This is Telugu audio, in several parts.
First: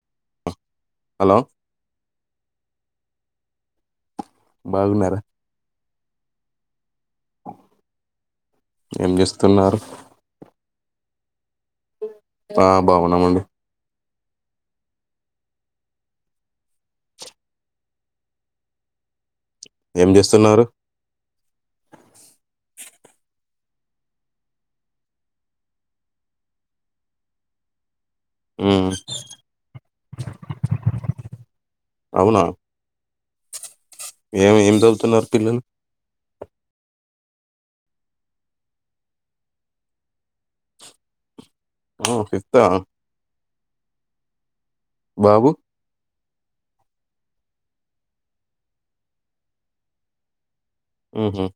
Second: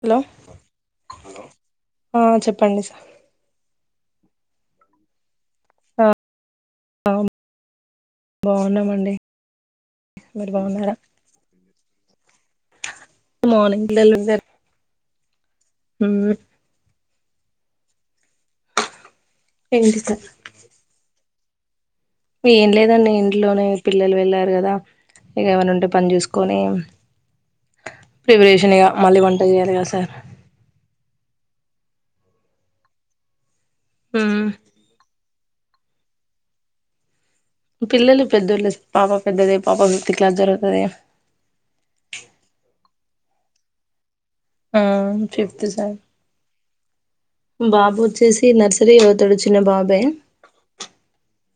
హలో హలో ఆ చెప్పండి సార్ బాగున్నారా ఆ ఆమ్ ఏం బాగున్నామండి చేస్తున్నారు మీరు బాగున్నారా ఆ బాగున్నమండి జేర్ ఉ ఏంటి ఏం సార్ చేస్తున్నరు ఏం లేదండి ఇంట్లోనే పిల్లలు వెళ్ళారుగదా ఇగ ఏమన్నుంటే పన్ చూసుకొని [unintelligible] ప్రిపరేషన్ ఇగ ఉమ్ మళ్ళీ వంట చేయాలేగా సార్ అవునా మ్మ్. ఏం ఏం చదువుతున్నరు పిల్లలు పిల్లలు పెద్దోళ్ళే సార్ పాప పెద్దదే పాప ఫిఫ్త్ క్లాస్ చదువుతాది ఆ ఫిఫ్తా ఆమ్ బాబు ఫిఫ్త్ సార్ బాబు వచ్చేసి నర్సరీ చదువుతాడు చిన్న బాబి ఆహ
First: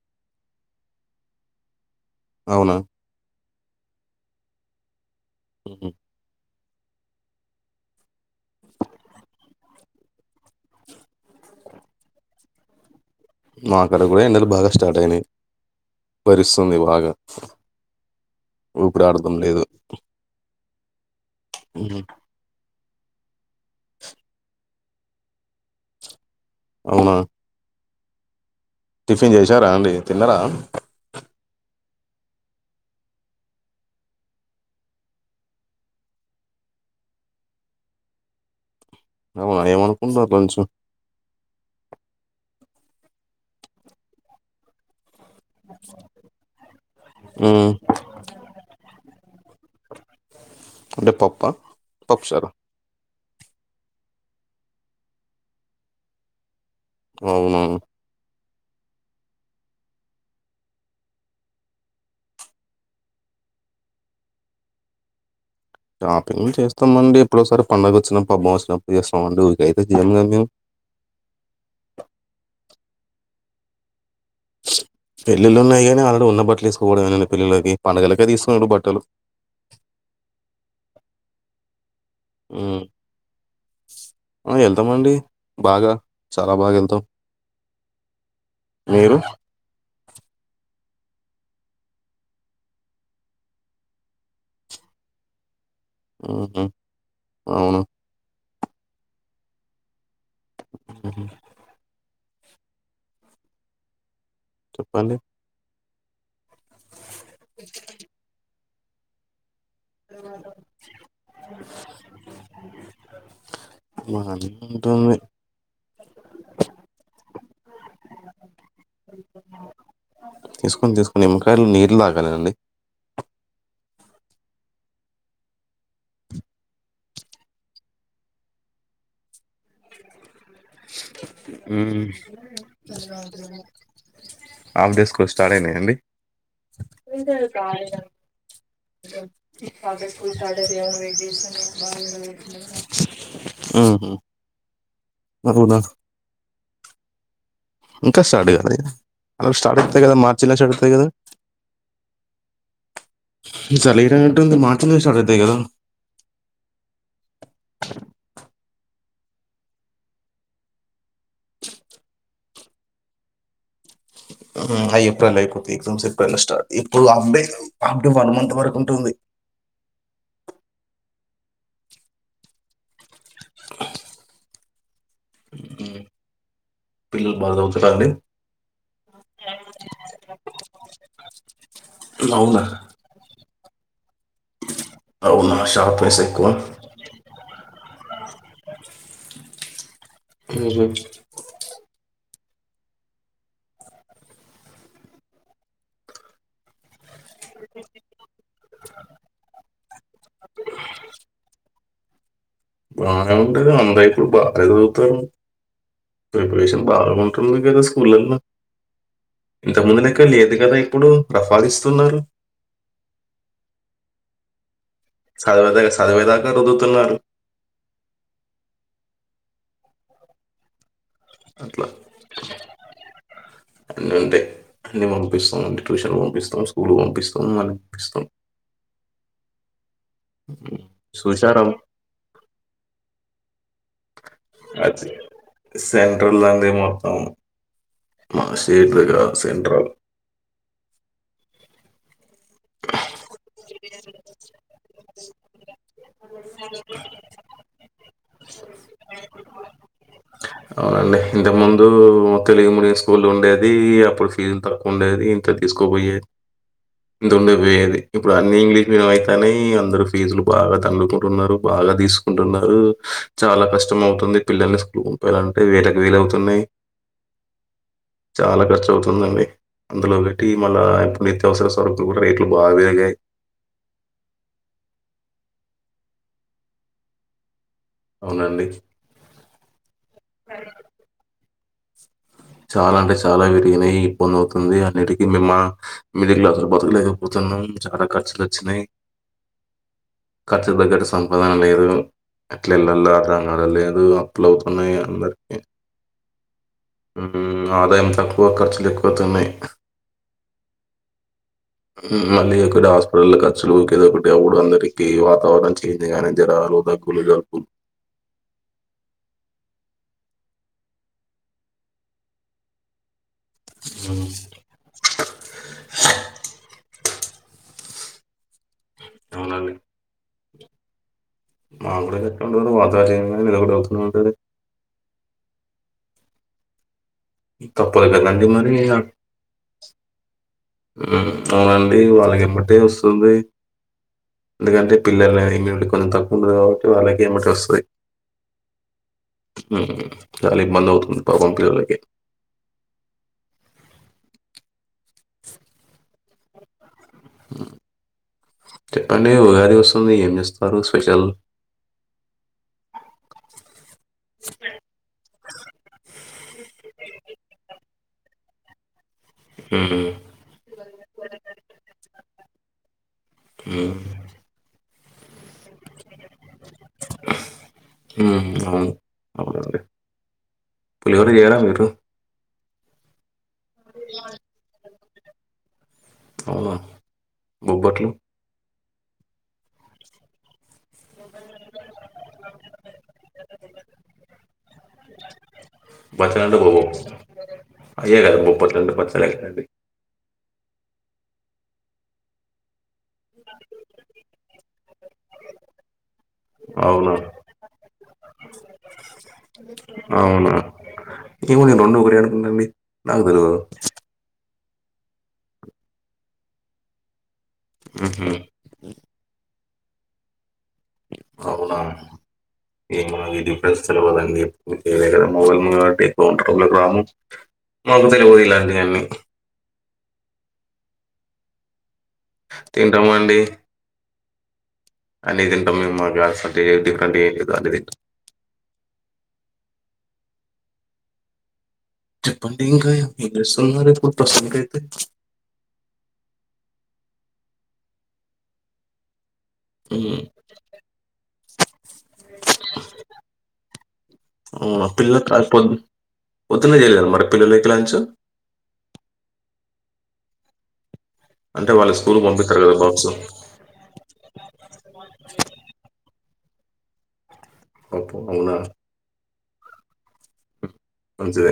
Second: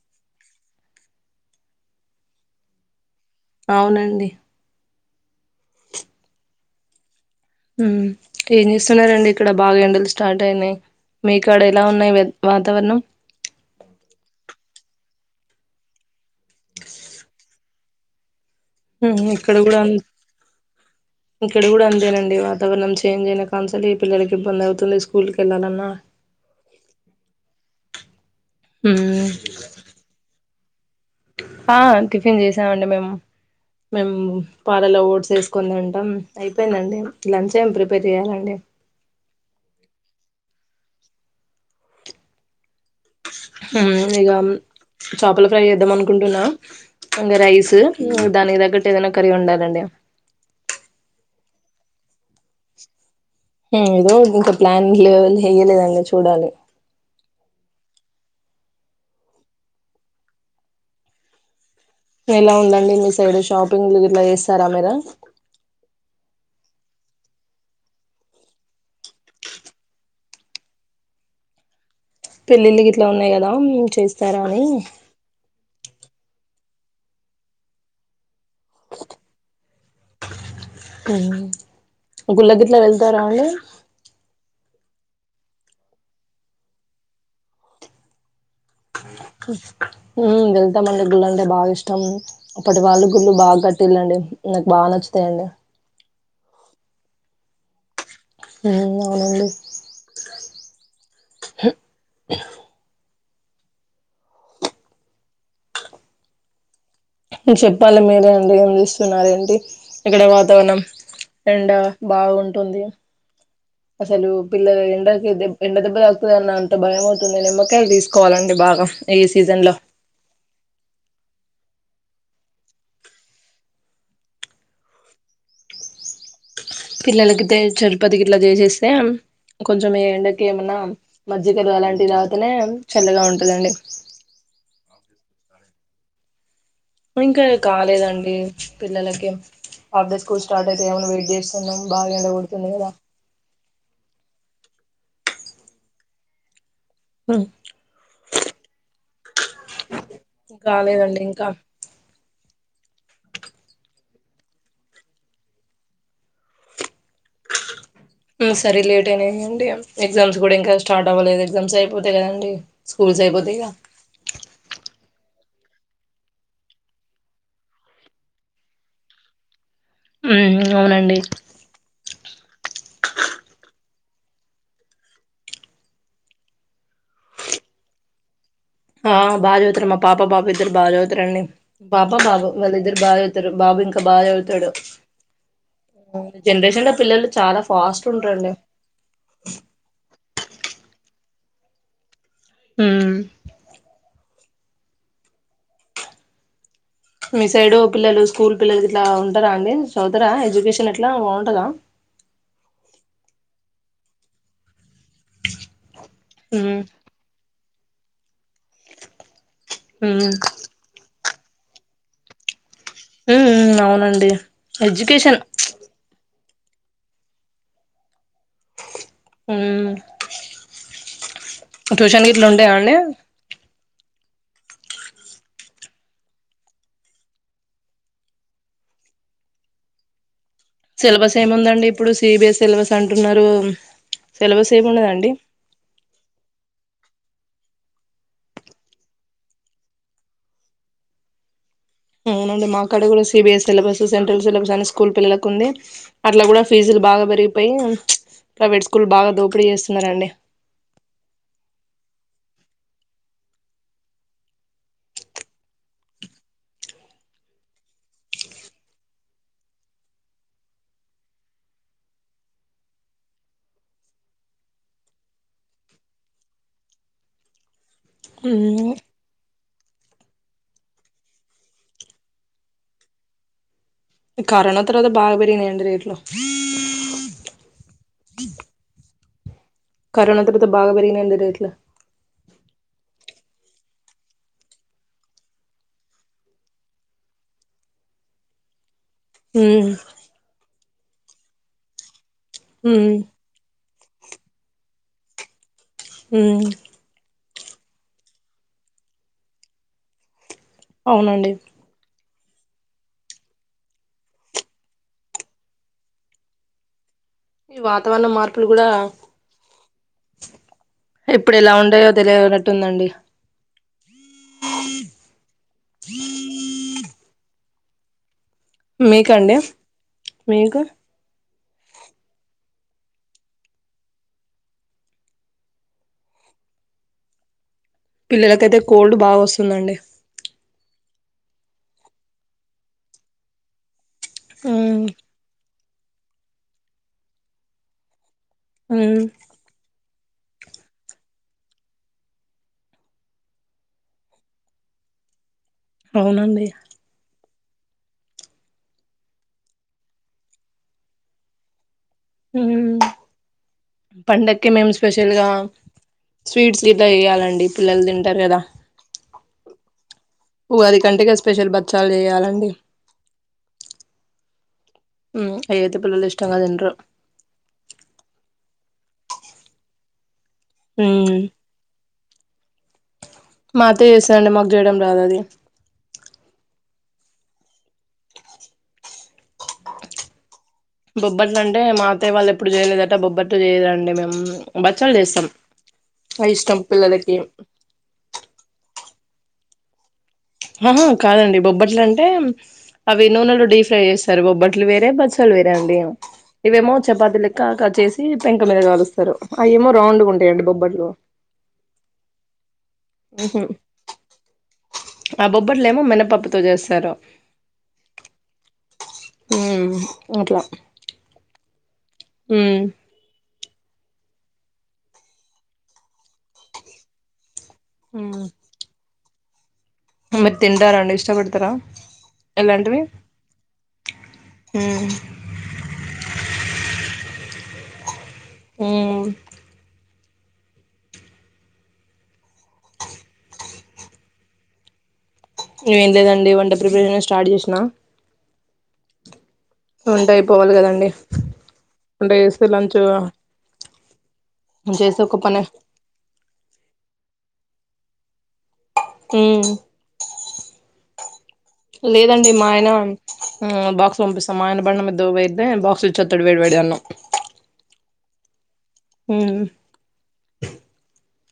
అవునా అవునండి హ ఏం చేస్తున్నండి ఇక్కడ బాగా ఎండలు స్టార్ట్ అయినాయి మీకడ ఎలా ఉన్నాయి వాతావరణం మాకడ కూడా ఎండలు బాగా స్టార్ట్ అయినాయి పరిస్ తుంది బాగా ఉహు ఊపిరాడతం ఇక్కడ లేదు కూడా అం ఇక్కడ కూడా ఉహు అంతేనండి వాతావరణం చేంజ్ అయిన కాన్సల్ ఈ పిల్లలకి ఇబ్బంది అవుతుంది స్కూల్కి వెళ్ళాలన్నా అవునా ఉమ్ టిఫిన్ చేసారా అండి తిన్నరా ఆ టిఫిన్ చేసామండి మేము మేము పాలలో ఓడ్స్ వేసుకుని తింటాం. అయిపోయిందండి. లంచ్ ఏం ప్రిపేర్ చెయ్యాలండి. అవునా ఏమనుకురు లంచ్ హుమ్ ఇగ చేపల ఫ్రై చేద్దాం అనుకుంటున్నా ఇంకా ఉమ్ రైస్ దానికి తగ్గట్టు ఏదైనా కర్రీ ఉండాలండి. అంటే పప్పా పప్పు సారు ఏదో ఇంకా ప్లాన్ లెవెల్ ఏయలేదండి చూడాలి అవునా ఎలా ఉందండి మీ సైడ్ షాపింగ్ గిట్లా చేస్తారా మీర షాపింగ్ చేస్తామండి. ఎప్పుడోసారి పండగ వచ్చినప్పుడు పబ్బం వచ్చినప్పుడు చేస్తామండి. ఊరికైతే చేయము కద మేము. పెళ్ళిళ్లు గిట్లా ఉన్నాయి కదా చేస్తారా అని పెళ్ళిళ్ళు ఉన్నాయి గానీ, ఆల్రెడీ ఉన్న బట్టలు తీసుకోవడంమేండి పిల్లలకి పండగలకే తీస్తున్నాడు బట్టలు ఉమ్ గుళ్ళగిట్లో వెళ్తారా అండి వెళ్తామ అండి బాగా చాలా బాగా వెళ్తాం మేమే ఎల్ ఇమ గుళ్ళు అంటే బాగా ఇష్టం అప్పటి వాళ్ళు గుళ్ళు బాగా కట్టిళండి నాకు బాగా నచ్చుతాయండి. ఊహు అవును ఉ అవునండి హుహు. చెప్పండి స్తున్నరు ఏంటి ఇక్కడ వాతావరణం ఎండా బాగుంటుంది అసలు బానే పిల్ల ఉంటుంది. ఎండకి ఎండ దెబ్బ తాకుతుంది అన్న అంత భయంమవుతుందిని నిమ్మకాయలు తీసుకోవాలన్ భాగ ఈ సీజన్ లో తీసుకొన్ తీసుకొని నిమ్మకాయలు నీళ్ తాగాలినండి పిల్లలకితే చెరుపతికి ఇట్లా చేసేస్తే కొంచెం ఎండకి ఏమన్నా మజ్జిగలు హ్మ్. అలాంటివి తాగితనే చల్లగా ఉంటదండి. ఆఫ్ డే స్కూల్ స్టార్ట్ అయినాయిండి ఇంకా కాలేదండి పిల్లలకి half day schools school start అయితే ఏమన్నా వెయిట్ చేస్తున్నాం బాగా ఎండ కొడుతుంది కదా ఉహు వదుడా ఇంకా స్టార్ట్ కాద అది స్టార్ట్ అయితాయి కదా మార్చిలో జరుగుతాయి కదా కాలేదండి ఇంకా చర ఇరంటుంది మార్చ్ లోనే స్టార్ట్ అవుతాయి కదా సరి లేట్ అయినాయండి ఎగ్జామ్స్ కూడా ఇంకా స్టార్ట్ అవ్వలేదు. ఎగ్జామ్స్ అయిపోతేయి కదండి స్కూల్స్ అయిపోతా లీల్లా ఏప్రిల్ అయిపోతే ఎగ్జామ్స్ ఏప్రిల్ స్టార్ట్ ఇప్పుడు అప్డే అప్డే వన్ మంత్ వరకు ఉంటది ఉం అవునండి పిల్లలు బాగా చదువుతర అండి ఆ బాగా చదువుతారు. మా పాప బాబు ఇద్దరు బాగా చదువుతారండి. పాప బాబు అవునా వాళ్ళ ఇద్దరు బాగా చదువుతారు బాబు ఇం బాగ చదువుతడు అవునా షాప్ వేసి ఎక్కువ జనరేషన్లో పిల్లలు చాలా ఫాస్ట్ ఉంటారండి మ్మ్ హు మ్మ్ మీ సైడు పిల్లలు స్కూల్ పిల్లల ఇట్లా ఉంటారా అండి చూదరా ఎడ్యుకేషన్ ఎట్లా బాగుంటదా బాగా ఉంటది అంతా ఇప్పుడు బాగా చదువుతారు ఉమ్ ప్రిపరేషన్ బాగా ఉంటది కదా స్కూలల్లో ఇంత ముందుక ఉమ్ లేదు కదా ఇప్పుడు రఫ్ఫాడిస్తున్నారు మ్మ్ మ్మ్ అవునండి ఎడ్యుకేషన్ చదువేదాకా చదువేదాకా రుద్దుతున్నారు మ్మ్ అట్లా ట్యూషన్ గిట్ల వుంటాదా అండి మూ అంతే అన్నీ పంపిస్తాం అంటే ట్యూషన్ పంపిస్తాం స్కూల్ పంపిస్తాం మళీ పంపిస్తాం సిలబస్ చూశారా ఏముందండి ఇప్పుడు సి బి ఎస్ సిలబస్ అంటున్నారు సిలబస్ అది ఏమున్నదండి సెంట్రలో ఉంది మొత్తం మా శీదుగా సెంటల్ అవునండి మాక్కడ కూడా C B S syllabus central syllabus అని స్కూల్ పిల్లలకు ఉంది అట్లా కూడా ఫీజులు బాగా పెరిగిపోయి ప్రైవేట్ స్కూల్ బాగా దోపిడీ చేస్తున్నరండి అవునండి ఇంతకముందు తెలుగు మీడియం స్కూల్ ఉండేది అప్పుడు ఫీజులు తక్కువ ఉండేది ఇంత ఛ తీస్కు పోయిే ఇంతండే వేది ఇప్పుడు అన్ని ఇంగ్లీష్ మీడియం అయితాన్నాయి అందరు ఫీజులు బాగా తన్నుకుంటున్నారు బాగా బాగా తీసుకుంటున్నారు చాలా కష్టం అవుతుంది పిల్లల స్కూల్ ఎలా అంటే వేళకి వే చాలా ఖర్చవుతుందండి అందులో పెట్టి మళ్ళా ఎప్పుడు నిత్యవసర సరకులు కూడా రేట్లు బాగా పెరిగాయి కరోనా తరువాత బాగా పెరిగినాయి అండి రేట్లు అవునండి కరోనా తరువతా భాగా పెరిగినాయి అండి రేట్లు చాలా అంటే చాలా విరిగినయి ఇబ్బంది అవుతుంది అన్నిటికి మేమ్ మా మిడి క్లాసులు బతకలేకపోతున్నా మనం చాలా ఖర్చులు వచ్చినాయి ఉమ్ ఖర్చుకు దగ్గట సంపాదన లేదు అట్లా ఉమ్ ఇళ్ళలో రంగ లేదు మ్మ్ అప్పులవుతున్నాయి అందరికి మ్మ్ మ్మ్ ఆదాయం తక్కువ ఖర్చులు ఎక్కువవుతున్నాయి అవునండి మళ్ళీ ఇక్కడ హాస్పిటల్ ఖర్చులు ఏద ఒకటి అప్పుడు అందరికి వాతావరణం చేంజ్ గానే జర రోగ్ ఈ వాతావరణ మార్పులు కూడా ఎప్పుడు ఎలా ఉండాయో తెలియనట్టుందండి మ్మ్ మీకండి అవునండి. మీకు మామిడాకులు అజాజి [unintelligible] ఇక తప్పలే కద అండి మరి పిల్లలకైతే కోల్డ్ బాగా వస్తుందండి ఆ అవునండి వాళ్ళకి ఇంబటే వస్తుంది లేదంటే ఉమ్ పిల్లల ఇమ్యూనిటీ కొంత తక్కువ కాబట్టి వాళ్ళకే ఎంబట వస్తది ఉమ్ మ్మ్ గాలి మందవుతు పంపిర్లే ఇక్ అవునండి మ్మ్ చెప్పండి ఉగాది వస్తుంది ఏం చేస్తారు స్పెషల్ హ్మ్ పండక్కి మేము స్పెషల్ గా స్వీట్స్ గిట్ల చేయ్యాలండి పిల్లలు తిన్ అంటారు కదా హ్మ్. ఉగాది కంటె గా స్పెషల్ బచ్చాలు చేయాలండి హ్మ్ అయ్యతే ఫుల్ ఇష్ట ఉహు అవునండి పులిహోర ఉమ్ చేయరా మీరు మా అత్త చేస్తాడండీ మాకు చేయడం రాదు అది అవున బొబ్బట్లు బొబ్బట్లు అంటే మా అతయ్య వాళ్ళు ఎప్పుడు చేయలేదటా బొబ్బట్లు చేయలేదండి మేము బచ్చళు చేస్తాం అవి ఇష్టం పిల్లలకి చేయరాద బొబ్బట్లు అంత పచ్చడి అయిదండి ఆహా కాదండి బొబ్బట్లంటే అవి నూనెలో డీప్ ఫ్రై చేస్తారు బొబ్బట్లు వేరే బచ్చళ్లు వేరే అండి ఇవేమో అవునా చపాతి లెక్క కా చేసి పెంక మీద కాలుస్తారు అవేమో రౌండ్గా ఉంటాయండి బొబ్బట్లు ఇవి రెండు ఒకటే అనుకున్న అండి నాకు తెల్వదు ఉహు ఆ బొబ్బట్లేమో మినపప్పుతో చేస్తారు ఉహు హమ్ అట్లా అవునా ఉమ్ ఏమో నాకు తెలీదు [inaudible] మాకు తెలియదు ఇలాంటివన్నిీ మరి తింటార అండి ఇష్టపడతారా ఎలాంటివి తింటామండి ఉమ్ అన్ని తింటాం మేము ఇది అది అని మీ లేదు అన్ని తింటాం హుమ్ చెప్పండి ఇంకా ఏం చేస్తున్నారు ఇప్పుడు ప్రస్తుతానికి ఐతే ఏం లేదండి వంట ప్రిపరేషన్ స్టార్ట్ చేసిన మ్, వంట అయిపోవాలి కదండి వంట చేస్తూ లంచ్ చేస్తే పిల్ల ఒక పని పొద్ పొద్దున్న చెయలి మరి పిలలకి లంచ్ హ్మ్మ్ అంటే వాళ్ళ స్కూల్ లేదండి పంపిస్తారు మా కదా ఆయన బాక్స్ మ్ బాక్స్ పంపిస్తాం మా ఆయన బండి మీద పోయితే బాక్స్ వ చత్తడు వేడివేడి అన్నం అప్పు అవునా హ్మ్ జే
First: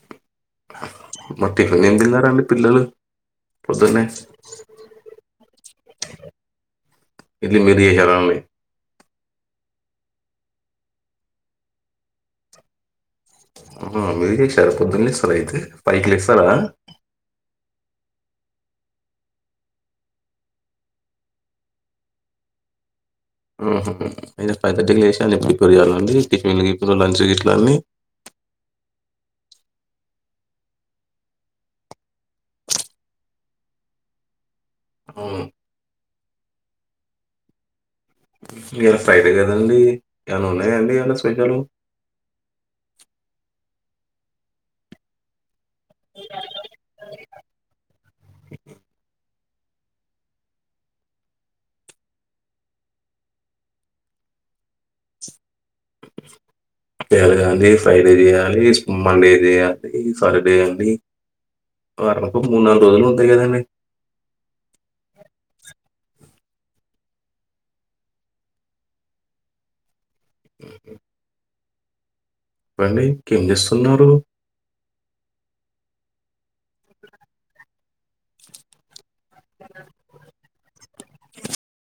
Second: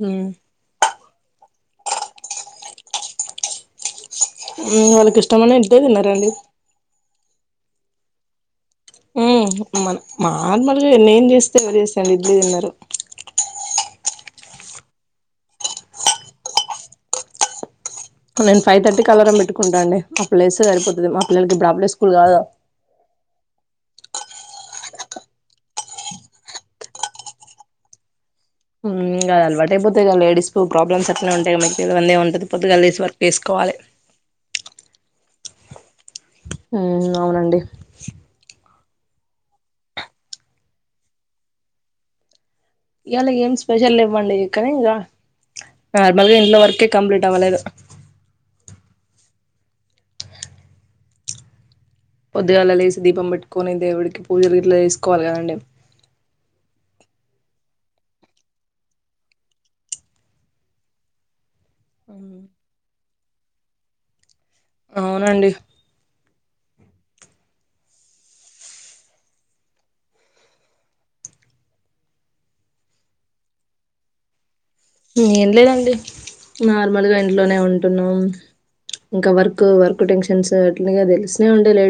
హ్మ్ మరి టిఫన్ ఏం తిన్నారండి పిలలు పొద్దున్నే మ్ వాళ్ళకి ఇష్టమైన ఇడ్లీ తిన్నారండి చేయాలండి మ నార్మల్గా నేను చేస్తే ఎవరి చేస్తారూ చేస్తారు ఇడ్లీ తిన్నారు ఆ మీరుసారు పొద్దున్న లేస్తారా అయితే ఫైవ్ కి లేస్తారా నేను ఫైవ్ థర్టీ కి అలారం పెట్టుకుంటాండి అప్పుడు లేస్తే సరిపోది మా పల్లకిప్పుడుడలే స్కూల్ కాదా అయి ఫైవ్ థర్టీకి లేసిన ప్రిపేర్ కావా అండి టిఫిన్ ఇప్పు లంచ్ గిట్లన్నీ హ్మ్మ్ ఇగ అలవాటు అయిపోతది లేడీస్ కి ప్రాబ్లమ్స్ అట్లనే ఉంటాయి అల్లెమ్ ఉంటది పొద్దుగాల లేసి వర్క్ చేసుకో వాలే హ్మ్మ్ హ్మ్మ్ అవునండి ఇలా ఫ్రైడే కదాండి ఏమన్నా ఉన్నాయా అండి ఏమన్న స్పెషల్ ఇయలా ఏం స్పెషల్ లేవ్వండి కని ఇగ నార్మల్గా ఇంట్లో వర్కే కంప్లీట్ అవ్వలేదు పొద్దుగాళ్ళ లేసి దీపం పెట్టుకొని దేవుడికి పూజలుగిట్ల చేసుకోవాలి కదండి తీస్ చేయలి గదండి ఫ్రైడే చేయాలి మండే చేయాలి సటర్డే అండి వారానికో అవును మూడు నాలుగు రోజులు ఉంటాయి కదండి అవునండి అ పండి ఇంకేం చేస్తున్నారు ఏం లేదండి నార్మల్గా ఇంట్లోనే ఉంటున్నాం ఇంకా వర్క్ వర్క్ టెన్షన్స్ అట్లిగా తెలిసినే ఉండే లేడు